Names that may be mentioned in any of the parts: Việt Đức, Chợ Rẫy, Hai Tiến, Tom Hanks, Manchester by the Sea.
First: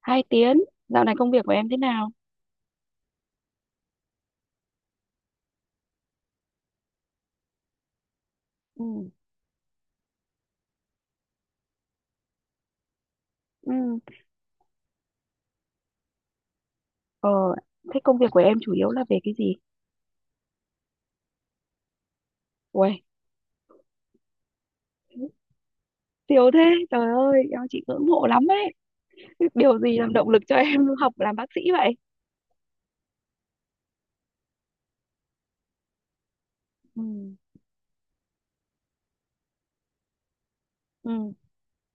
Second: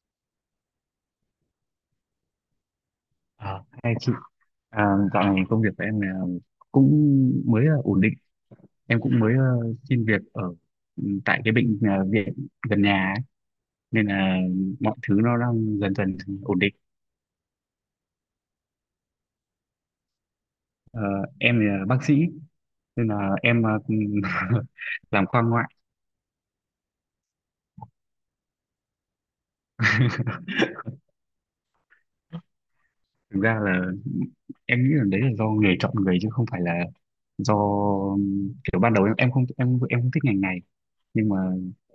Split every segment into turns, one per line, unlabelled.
Hai Tiến, dạo này công việc của em thế nào?
Hai chị à, dạo này công việc của em là cũng mới ổn định. Em
Ừ.
cũng mới xin việc ở tại cái bệnh viện gần nhà ấy.
Ừ,
Nên là mọi thứ nó đang dần dần ổn định.
ờ, thế công việc của em chủ yếu là về cái gì?
Ờ, em là bác sĩ
Uầy,
nên là em làm khoa ngoại.
siêu thế, trời ơi, em chị ngưỡng mộ lắm ấy. Điều gì làm động lực cho em học làm bác sĩ vậy?
Thực ra là em nghĩ là đấy là do nghề chọn người chứ không phải là
Ừ.
do kiểu ban đầu em không thích ngành này, nhưng
Ừ,
mà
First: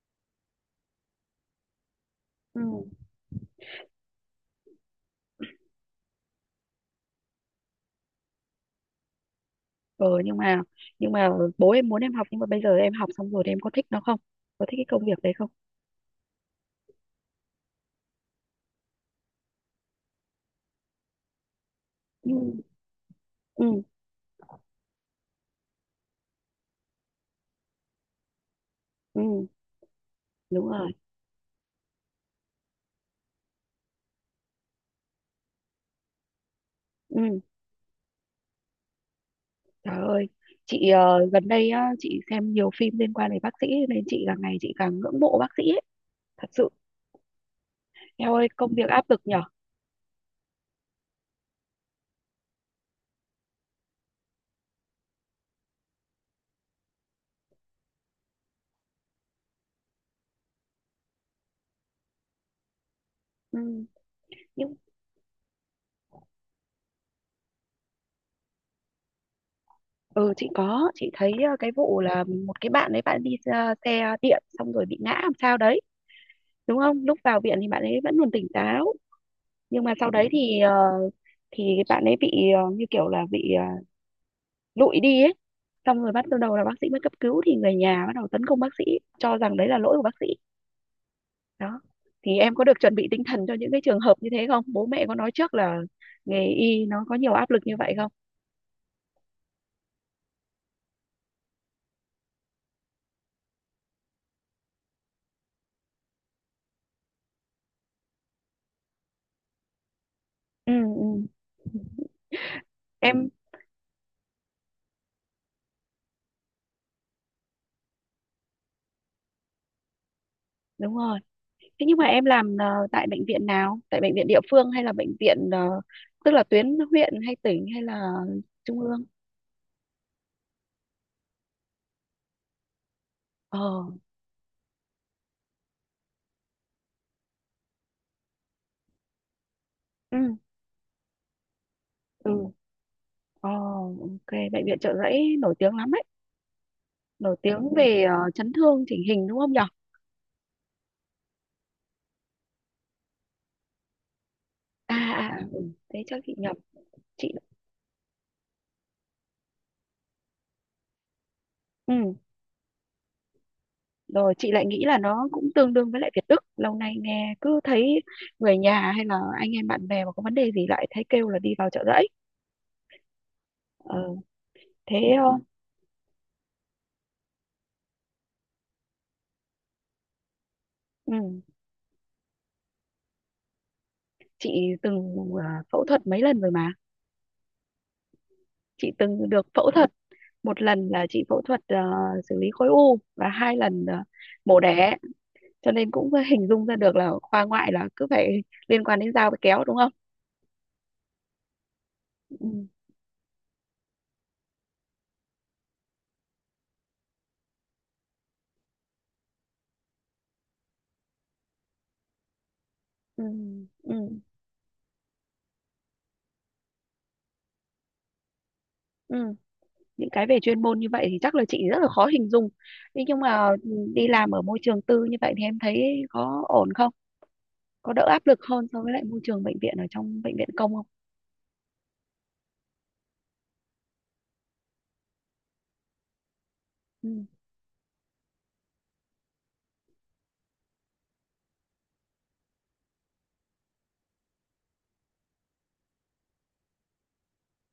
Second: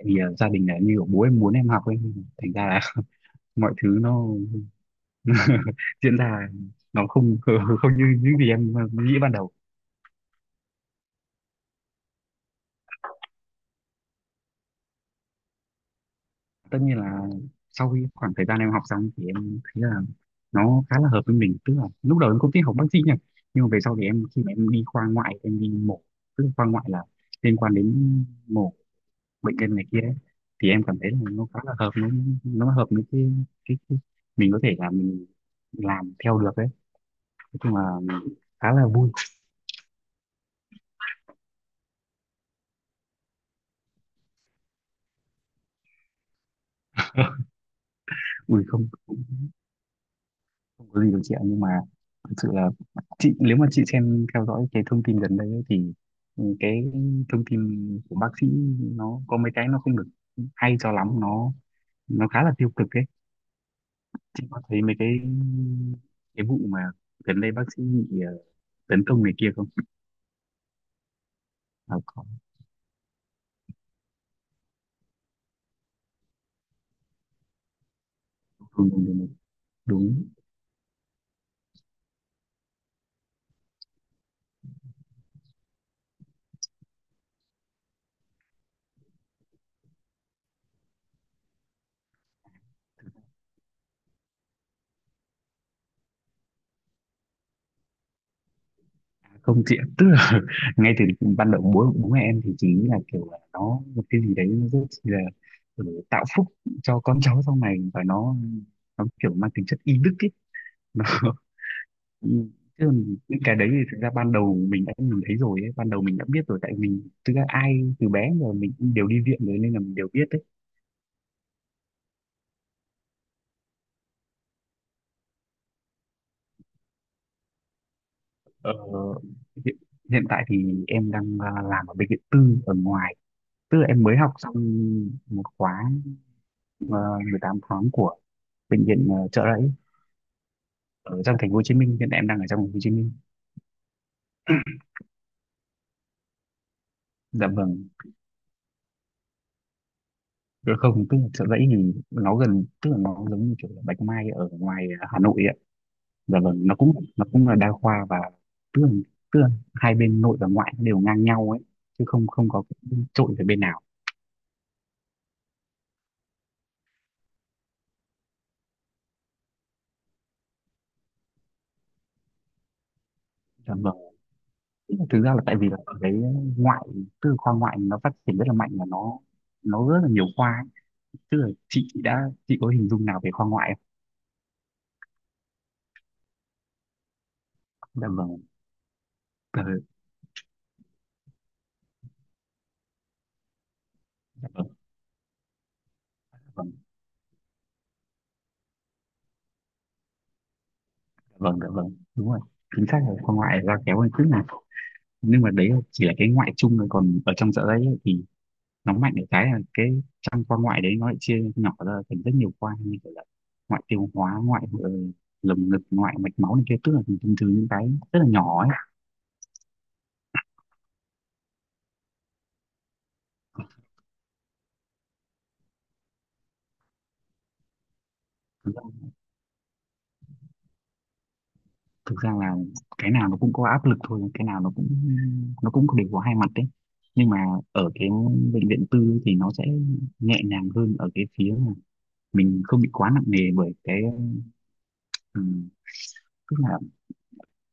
vì gia đình là như kiểu bố em muốn em học ấy, thành
ừ.
ra là mọi thứ nó diễn ra nó không không như những gì em nghĩ ban đầu.
Ờ, nhưng mà, nhưng mà bố em muốn em học, nhưng mà bây giờ em học xong rồi thì em có thích nó không? Có thích cái công việc đấy không?
Tất nhiên là sau khi khoảng thời gian em học xong thì em thấy là nó khá là hợp với mình, tức là lúc đầu
Ừ,
em không thích học bác sĩ nha, nhưng mà về
ừ,
sau thì em khi mà em đi khoa ngoại em đi mổ, tức là khoa ngoại là liên quan đến mổ
ừ,
bệnh nhân này kia ấy,
đúng
thì em
rồi.
cảm thấy là nó khá là hợp, nó hợp với cái mình có thể là mình làm theo được đấy.
Ừ,
Nói chung là khá là vui.
trời ơi. Chị gần đây á, chị xem nhiều phim liên quan đến bác sĩ nên chị càng ngày chị càng ngưỡng mộ bác sĩ ấy. Thật sự theo ơi
Ui,
công
không
việc áp lực nhở.
không có gì đâu chị ạ, nhưng mà thực sự là chị nếu mà chị xem theo dõi cái thông tin gần đây ấy, thì cái thông tin của bác sĩ nó có mấy cái nó không được hay cho lắm, nó khá là tiêu cực ấy.
Ừ.
Chị có
nhưng
thấy mấy cái vụ mà gần đây bác sĩ bị tấn công này kia không?
ừ chị có chị thấy cái
À,
vụ là
có.
một cái bạn ấy bạn đi xe điện xong rồi bị ngã làm sao đấy, đúng không? Lúc vào viện thì bạn ấy vẫn còn tỉnh
Đúng,
táo
đúng, đúng,
nhưng mà sau
đúng.
đấy thì bạn ấy bị như kiểu là bị lụi đi ấy, xong rồi bắt đầu là bác sĩ mới cấp cứu thì người nhà bắt đầu tấn công bác sĩ, cho rằng đấy là lỗi của bác sĩ đó. Thì em có được chuẩn bị tinh thần cho những cái trường hợp như thế không? Bố mẹ có nói trước là nghề y nó có nhiều áp lực như vậy không?
Không chị ạ, tức là ngay từ ban đầu bố bố mẹ em thì chỉ nghĩ là kiểu là nó một cái gì đấy nó rất là, tạo phúc cho con cháu sau này và nó kiểu mang tính chất y đức ấy.
Ừ, ừ.
Ừ, chứ còn
em
những cái đấy thì thực ra ban đầu mình đã nhìn thấy rồi ấy. Ban đầu mình đã biết rồi tại mình thực ra ai từ bé giờ mình cũng đều đi viện rồi nên là mình đều biết đấy.
Đúng rồi. Thế nhưng mà em làm tại bệnh viện nào? Tại bệnh viện địa phương hay là bệnh viện, tức là tuyến huyện hay tỉnh hay là
Ờ,
trung ương?
hiện, hiện tại thì em đang làm ở bệnh viện tư ở ngoài,
Ờ,
tức là em mới học xong một khóa uh, 18 tháng của bệnh viện Chợ Rẫy
ừ,
ở trong thành phố Hồ Chí Minh. Hiện tại em đang ở
ừ.
trong thành phố Hồ Chí Minh.
Ờ, OK, bệnh viện Chợ Rẫy nổi tiếng lắm ấy, nổi
Dạ
tiếng
vâng.
về chấn thương chỉnh hình đúng không nhở?
Dạ không, tức là Chợ Rẫy thì nó gần, tức là nó giống như kiểu là Bạch Mai ở ngoài
À,
Hà
à,
Nội ạ.
ừ. Thế chắc chị
Dạ
nhập
vâng, nó
chị.
cũng là đa khoa và tức là, tức là hai bên nội và ngoại đều ngang nhau ấy, chứ
Ừ.
không không có cái trội về bên nào.
Rồi chị lại nghĩ là nó cũng tương đương với lại Việt Đức. Lâu nay nghe cứ thấy người nhà hay là anh em bạn bè mà có vấn đề gì lại thấy kêu là đi vào Chợ Rẫy.
Dạ vâng.
Ờ,
Tức
Thế.
là thực ra
ờ,
là tại vì là ở đấy ngoại, tức là khoa ngoại nó phát triển rất là mạnh và nó rất là nhiều khoa ấy. Tức
ừ.
là chị đã chị có hình dung nào về khoa ngoại
Chị từng phẫu thuật mấy lần rồi mà.
không? Dạ vâng.
Chị từng được
Ờ,
phẫu thuật, một lần là chị phẫu thuật xử lý khối u, và hai lần
dạ
mổ
vâng.
đẻ, cho nên cũng
Dạ
hình dung
vâng.
ra được là khoa ngoại là cứ phải liên quan đến dao với kéo đúng không.
Vâng, dạ vâng, đúng rồi.
Ừ,
Chính xác là con ngoại ra kéo hơn chút nào, nhưng mà đấy chỉ là cái ngoại chung thôi, còn ở trong dạ dày ấy, thì nó mạnh ở cái là cái trong con ngoại đấy nó lại chia nhỏ ra thành rất nhiều khoa như kiểu
ừ,
là ngoại
ừ,
tiêu hóa, ngoại lồng ngực, ngoại mạch máu này kia, tức là thường thường những cái rất là nhỏ ấy.
ừ. Những cái về chuyên môn như vậy thì chắc là chị rất là khó hình dung. Thế nhưng mà đi làm ở môi trường tư như vậy thì em thấy có ổn không? Có đỡ áp lực hơn
thực
so
ra,
với lại môi trường bệnh viện ở trong bệnh viện công không?
thực ra là cái nào nó cũng có áp lực thôi, cái nào nó cũng đều có hai mặt đấy,
Ừ.
nhưng mà ở cái bệnh viện tư ấy thì nó sẽ nhẹ nhàng hơn ở cái phía mà mình không bị quá nặng nề bởi cái, tức là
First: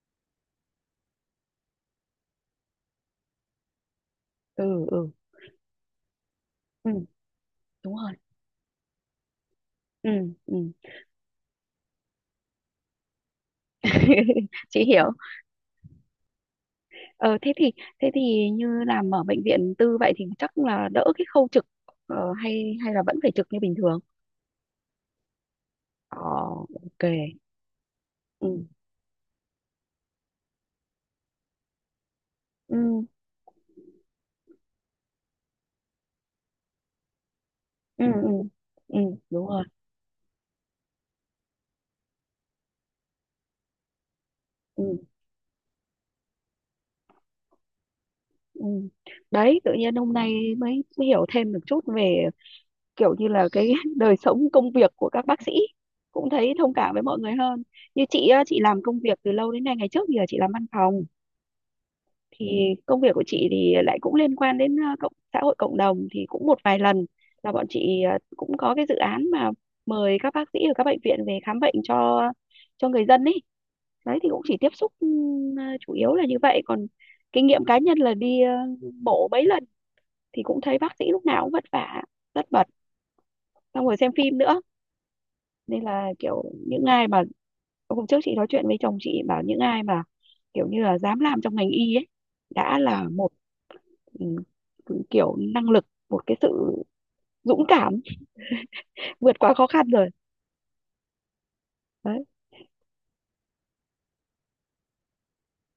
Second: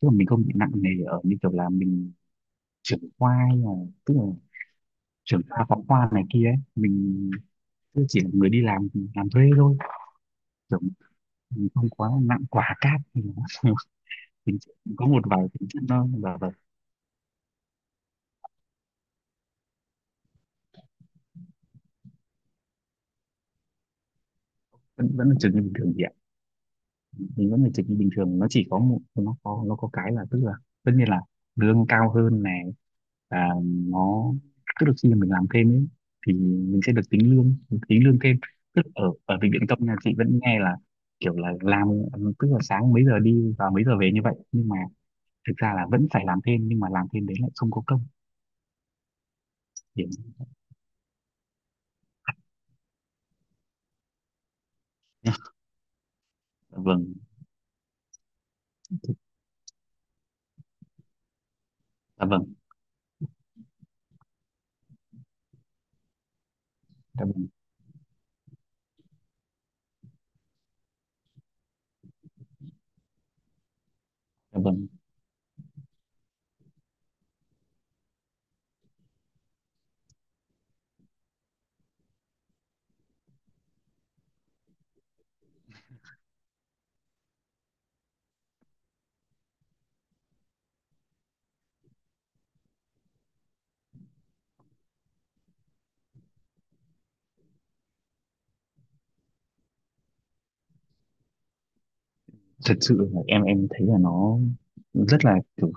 tức là mình không bị nặng nề ở như kiểu là mình trưởng khoa hay là, tức là
Ừ. Ừ,
trưởng khoa phó khoa này kia ấy,
ừ.
mình
Đúng
tức
rồi.
chỉ là người đi làm thuê thôi,
Ừ. Ừ.
kiểu mình không quá nặng quả cát thì nó.
Chị
Có
hiểu.
một vài tính chất nó và
ờ thế thì thế thì như làm ở bệnh viện tư vậy thì chắc là đỡ cái khâu trực, hay hay là vẫn phải trực như bình thường?
vẫn vẫn là trường như bình thường chị,
ờ OK.
mình vẫn phải dịch như bình thường,
Ừ.
nó chỉ có một nó có cái là, tức là tất nhiên là lương cao hơn này
Ừ.
và nó, tức là khi mà mình làm thêm ấy thì mình sẽ được tính lương
Ừ.
tính lương
Ừ,
thêm. Tức
ừ.
ở ở
Đúng
Bệnh viện
rồi.
Tâm nhà chị vẫn nghe là kiểu là làm, tức là sáng mấy giờ đi và mấy giờ về như vậy, nhưng mà
Ừ.
thực ra là vẫn phải làm thêm, nhưng mà làm thêm đấy lại không có công
Ừ. Đấy tự nhiên
thì.
hôm nay mới hiểu thêm được chút về kiểu như là cái đời sống công việc của các bác sĩ, cũng thấy thông
Dạ
cảm với
vâng,
mọi người hơn. Như chị á, chị làm công việc từ lâu đến nay, ngày trước thì là chị làm văn phòng,
dạ vâng,
thì công việc của chị thì lại cũng liên quan đến cộng xã hội cộng đồng, thì cũng một vài lần
dạ vâng,
là bọn chị cũng có cái dự án mà mời các bác sĩ ở các bệnh viện về khám bệnh cho người dân ấy. Đấy thì cũng chỉ
dạ
tiếp
vâng.
xúc chủ yếu là như vậy. Còn kinh nghiệm cá nhân là đi mổ mấy lần thì cũng thấy bác sĩ lúc nào cũng vất vả, rất bật, xong rồi xem phim nữa, nên là kiểu những ai mà, hôm trước chị nói chuyện với chồng, chị bảo những ai mà kiểu như là dám làm trong ngành y ấy đã là một, ừ, kiểu năng lực, một cái sự dũng cảm vượt qua khó khăn rồi đấy.
Thật sự là em thấy là nó rất là kiểu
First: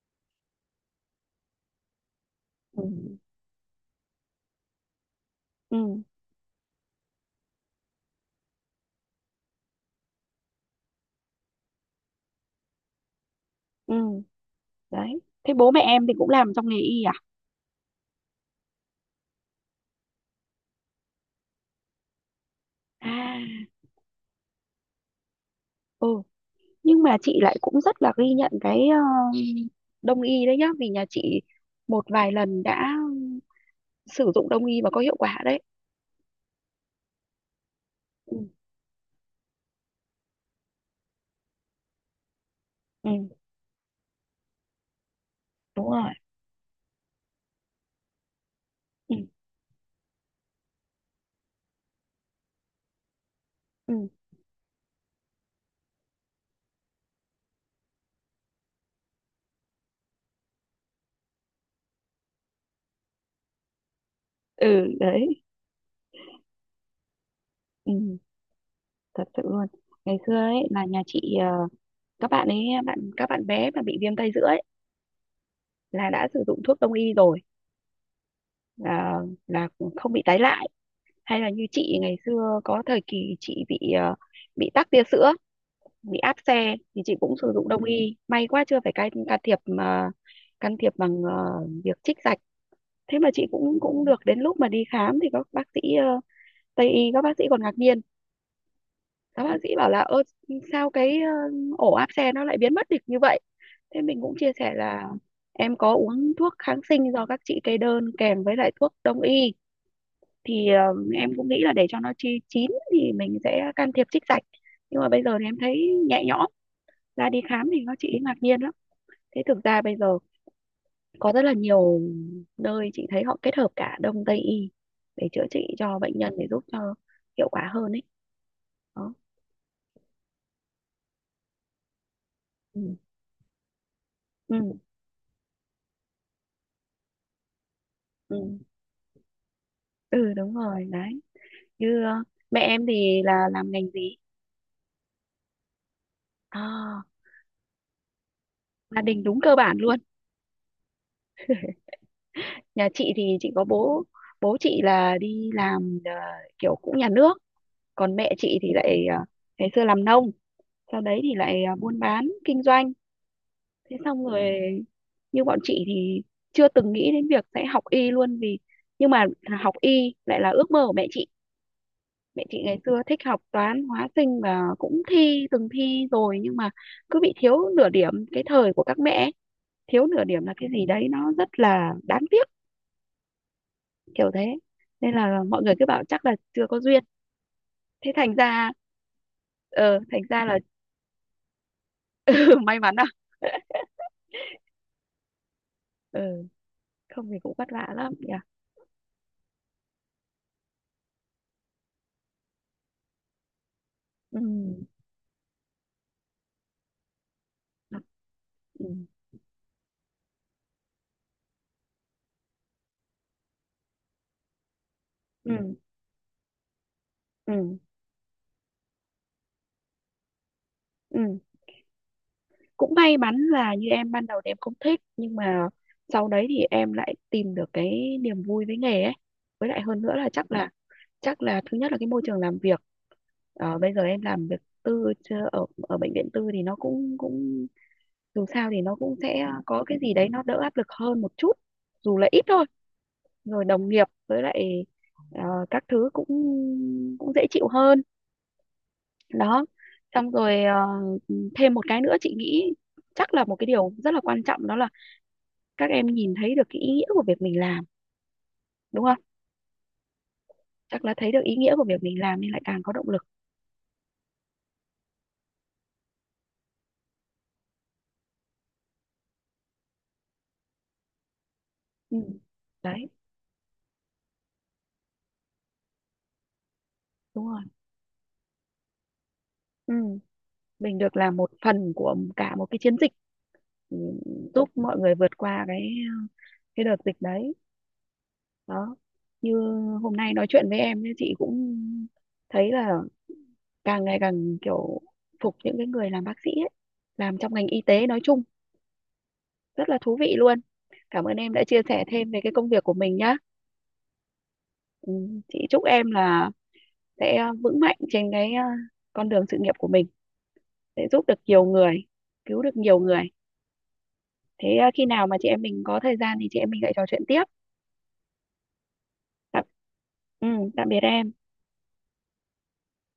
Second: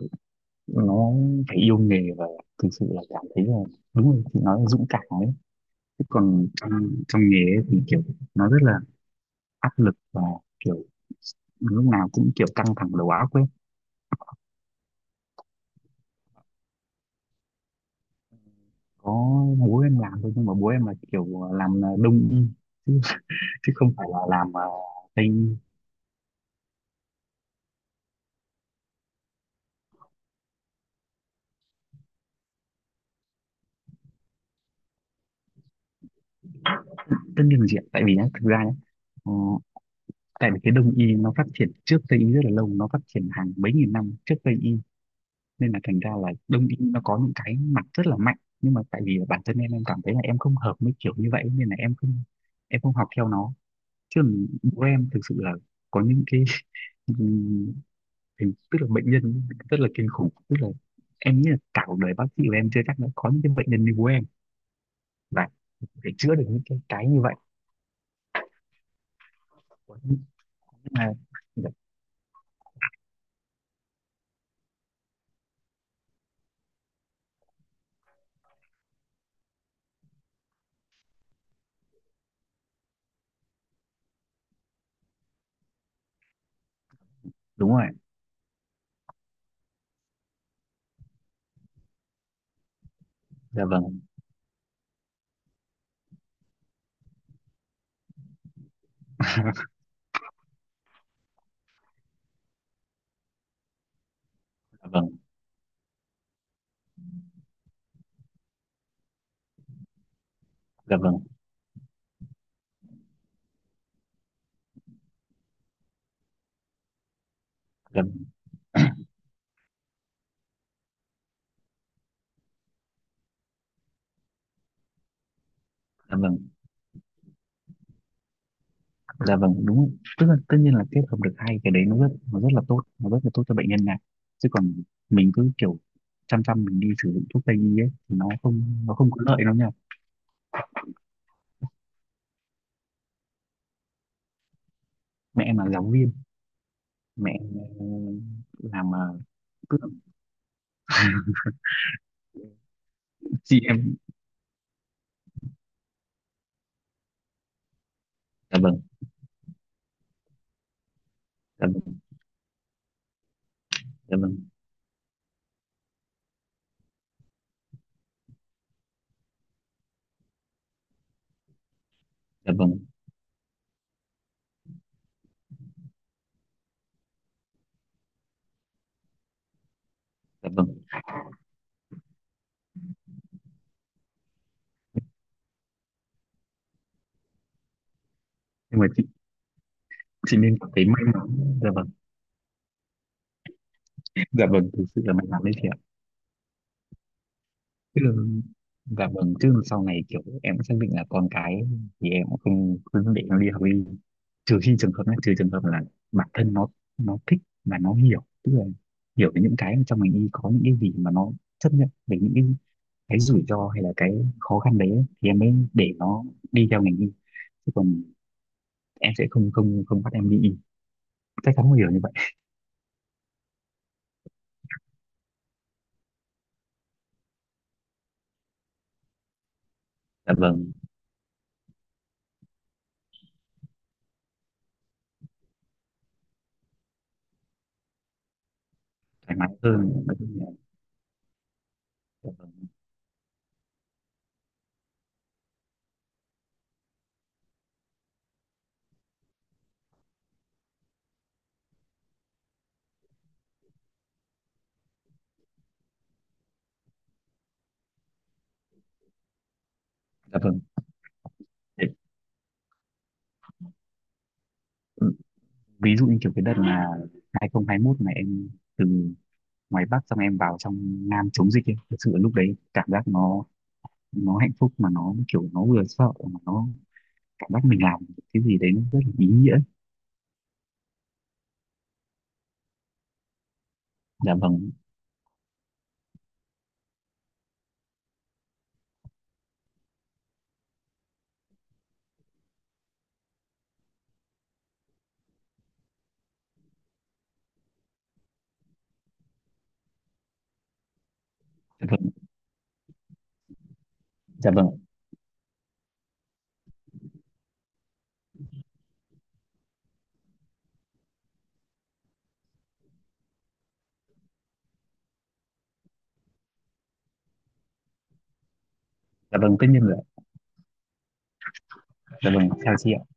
nó phải yêu nghề và thực
Ừ.
sự là cảm thấy là đúng rồi, chị nói là dũng cảm ấy,
Ừ.
chứ còn trong trong nghề ấy thì kiểu nó rất là áp lực và kiểu lúc nào cũng kiểu căng thẳng đầu óc ấy.
Ừ. Đấy thế bố mẹ em thì cũng làm trong nghề y à?
Có, bố em làm thôi, nhưng mà bố em là kiểu làm đông y, chứ,
À.
chứ không phải là làm tây y.
Ừ. Nhưng mà chị lại cũng rất là ghi nhận cái đông y đấy nhá, vì nhà chị một vài lần đã sử dụng đông y và có hiệu quả đấy.
Tất nhiên là chị ạ, tại vì nhá,
Ừ.
thực ra nhá, ờ, tại vì cái đông y nó phát triển trước tây y rất là lâu, nó phát
Ừ.
triển hàng mấy nghìn năm trước tây y, nên là
Đúng
thành ra
rồi.
là đông y nó có những cái mặt rất là mạnh, nhưng mà tại
Ừ.
vì bản thân em cảm thấy là em không hợp với kiểu như vậy nên là em không học theo nó.
Ừ.
Chứ bố em thực sự là có những cái tức là bệnh nhân rất là kinh khủng, tức là em nghĩ là cả cuộc đời bác sĩ của em chưa chắc đã có những cái bệnh nhân như bố em
Ừ. Đấy.
và để chữa được những cái như vậy.
Ừ. Thật sự luôn. Ngày
Nhưng
xưa ấy là nhà
mà-
chị,
dạ,
các bạn ấy, các bạn bé mà bị viêm tay giữa ấy là đã sử dụng thuốc đông y rồi, à, là không bị tái lại. Hay là như chị, ngày xưa có thời kỳ chị bị bị tắc tia sữa, bị áp xe thì chị cũng sử dụng
đúng
đông
rồi.
y, may quá chưa phải can, thiệp mà can thiệp bằng việc trích dạch. Thế mà chị
Dạ
cũng
vâng,
cũng được, đến lúc mà đi khám thì các bác sĩ Tây y, các bác sĩ còn ngạc nhiên. Các bác sĩ bảo là, ơ sao cái ổ áp xe nó lại biến mất được như vậy. Thế mình cũng chia sẻ
dạ vâng,
là em có uống thuốc kháng sinh do các chị kê đơn kèm với lại thuốc đông y, thì
dạ vâng,
em cũng nghĩ là để cho nó chi chín thì mình sẽ can thiệp trích dạch, nhưng mà bây giờ thì em thấy nhẹ nhõm ra, đi khám thì các
dạ,
chị ấy
vâng,
ngạc nhiên lắm. Thế thực ra bây giờ có rất là nhiều nơi chị thấy họ kết hợp cả đông tây y để chữa trị cho bệnh
dạ
nhân, để
vâng.
giúp cho hiệu quả hơn ấy đó.
Dạ vâng, đúng, tức là tất nhiên là kết hợp được hai cái đấy nó rất là
Ừ.
tốt, nó rất là tốt cho bệnh nhân này, chứ
Ừ.
còn mình cứ kiểu chăm chăm mình đi sử dụng thuốc tây y ấy thì
Ừ,
nó không có lợi đâu nha.
ừ. Đúng rồi đấy. Như mẹ em thì là làm ngành gì?
Mẹ em là giáo viên.
À,
Mẹ em làm
gia đình đúng cơ bản
cứ
luôn. Nhà chị thì chị
chị
có
em.
bố, bố chị là đi làm kiểu cũng nhà nước, còn mẹ chị
Dạ
thì
vâng,
lại ngày xưa làm nông, sau đấy thì lại
dạ
buôn
vâng,
bán kinh doanh. Thế
dạ
xong rồi,
vâng,
như bọn chị thì chưa từng nghĩ đến việc sẽ học y luôn vì, nhưng mà học y lại là ước mơ của mẹ chị. Mẹ
dạ
chị ngày
vâng,
xưa thích học toán hóa sinh và cũng thi, từng thi rồi nhưng mà cứ bị thiếu nửa điểm, cái thời của các mẹ ấy, thiếu nửa điểm
dạ
là cái
vâng.
gì đấy nó rất là đáng tiếc, kiểu thế. Nên là mọi người cứ bảo chắc là chưa có duyên. Thế thành ra,
Nhưng mà chị
thành
chị
ra
nên
là
cảm thấy may mắn. Dạ vâng.
may mắn à?
Dạ vâng, thực sự là may mắn đấy chị ạ.
Ừ. Không thì cũng vất vả
Chứ
lắm nhỉ.
dạ vâng, chứ sau này kiểu em cũng xác định là con cái thì em cũng không không để nó đi học đi,
Ừ.
trừ khi trường hợp này trừ trường hợp là bản thân nó thích và nó
Ừ.
hiểu, tức là
Ừ.
hiểu về những cái trong mình đi có những cái gì mà nó chấp nhận về những cái rủi ro hay là cái khó khăn đấy ấy, thì em
Ừ.
mới để nó đi theo ngành y. Chứ
Ừ.
còn em sẽ không không không bắt em đi y,
Ừ.
chắc chắn không hiểu như vậy.
Cũng may mắn là như em ban đầu thì em không thích nhưng mà sau đấy thì em lại tìm được cái niềm vui với nghề ấy. Với lại hơn nữa là
Dạ
chắc là
vâng,
thứ nhất là cái môi trường làm việc. Ờ, bây giờ em làm việc tư chưa- ở ở bệnh viện tư thì nó cũng, dù sao thì nó cũng
thoải
sẽ
mái
có cái
hơn.
gì
Nói
đấy
chung
nó
là
đỡ áp lực hơn một chút, dù là
dạ
ít thôi.
vâng,
Rồi đồng nghiệp với lại ờ, các thứ cũng cũng dễ chịu hơn đó. Xong rồi thêm một cái nữa chị nghĩ, chắc là một cái điều rất là quan trọng, đó là các em nhìn thấy được cái ý nghĩa của việc mình làm đúng không?
dạ vâng.
Chắc là thấy được ý nghĩa của
Thế,
việc mình làm nên lại càng có động lực.
ừ, ví dụ như kiểu cái đợt là 2021 này em từ ngoài Bắc xong em vào trong Nam chống dịch ấy. Thực sự
Ừ.
lúc đấy cảm giác
Đấy
nó hạnh phúc mà nó kiểu nó vừa sợ mà nó
đúng
cảm giác
rồi.
mình làm cái gì đấy nó rất là ý nghĩa.
Ừ. Mình được làm một phần của cả một cái chiến dịch, ừ,
Dạ
giúp
vâng,
mọi người vượt qua cái đợt dịch đấy đó. Như hôm nay nói chuyện với em ấy, chị cũng thấy là càng ngày càng kiểu phục những cái người làm bác sĩ ấy, làm trong ngành y tế nói chung, rất là thú vị luôn. Cảm ơn em đã chia
dạ
sẻ
vâng,
thêm về cái công việc của mình nhá.
dạ vâng,
Ừ, chị chúc em là sẽ vững mạnh trên cái con đường sự nghiệp của mình, sẽ giúp được nhiều người, cứu được nhiều người. Thế khi nào mà chị em mình có thời gian thì chị em mình lại trò chuyện tiếp.
dạ vâng,
tạm,
tất nhiên rồi ạ.
ừ, tạm biệt em.
Dạ vâng, chào chị ạ.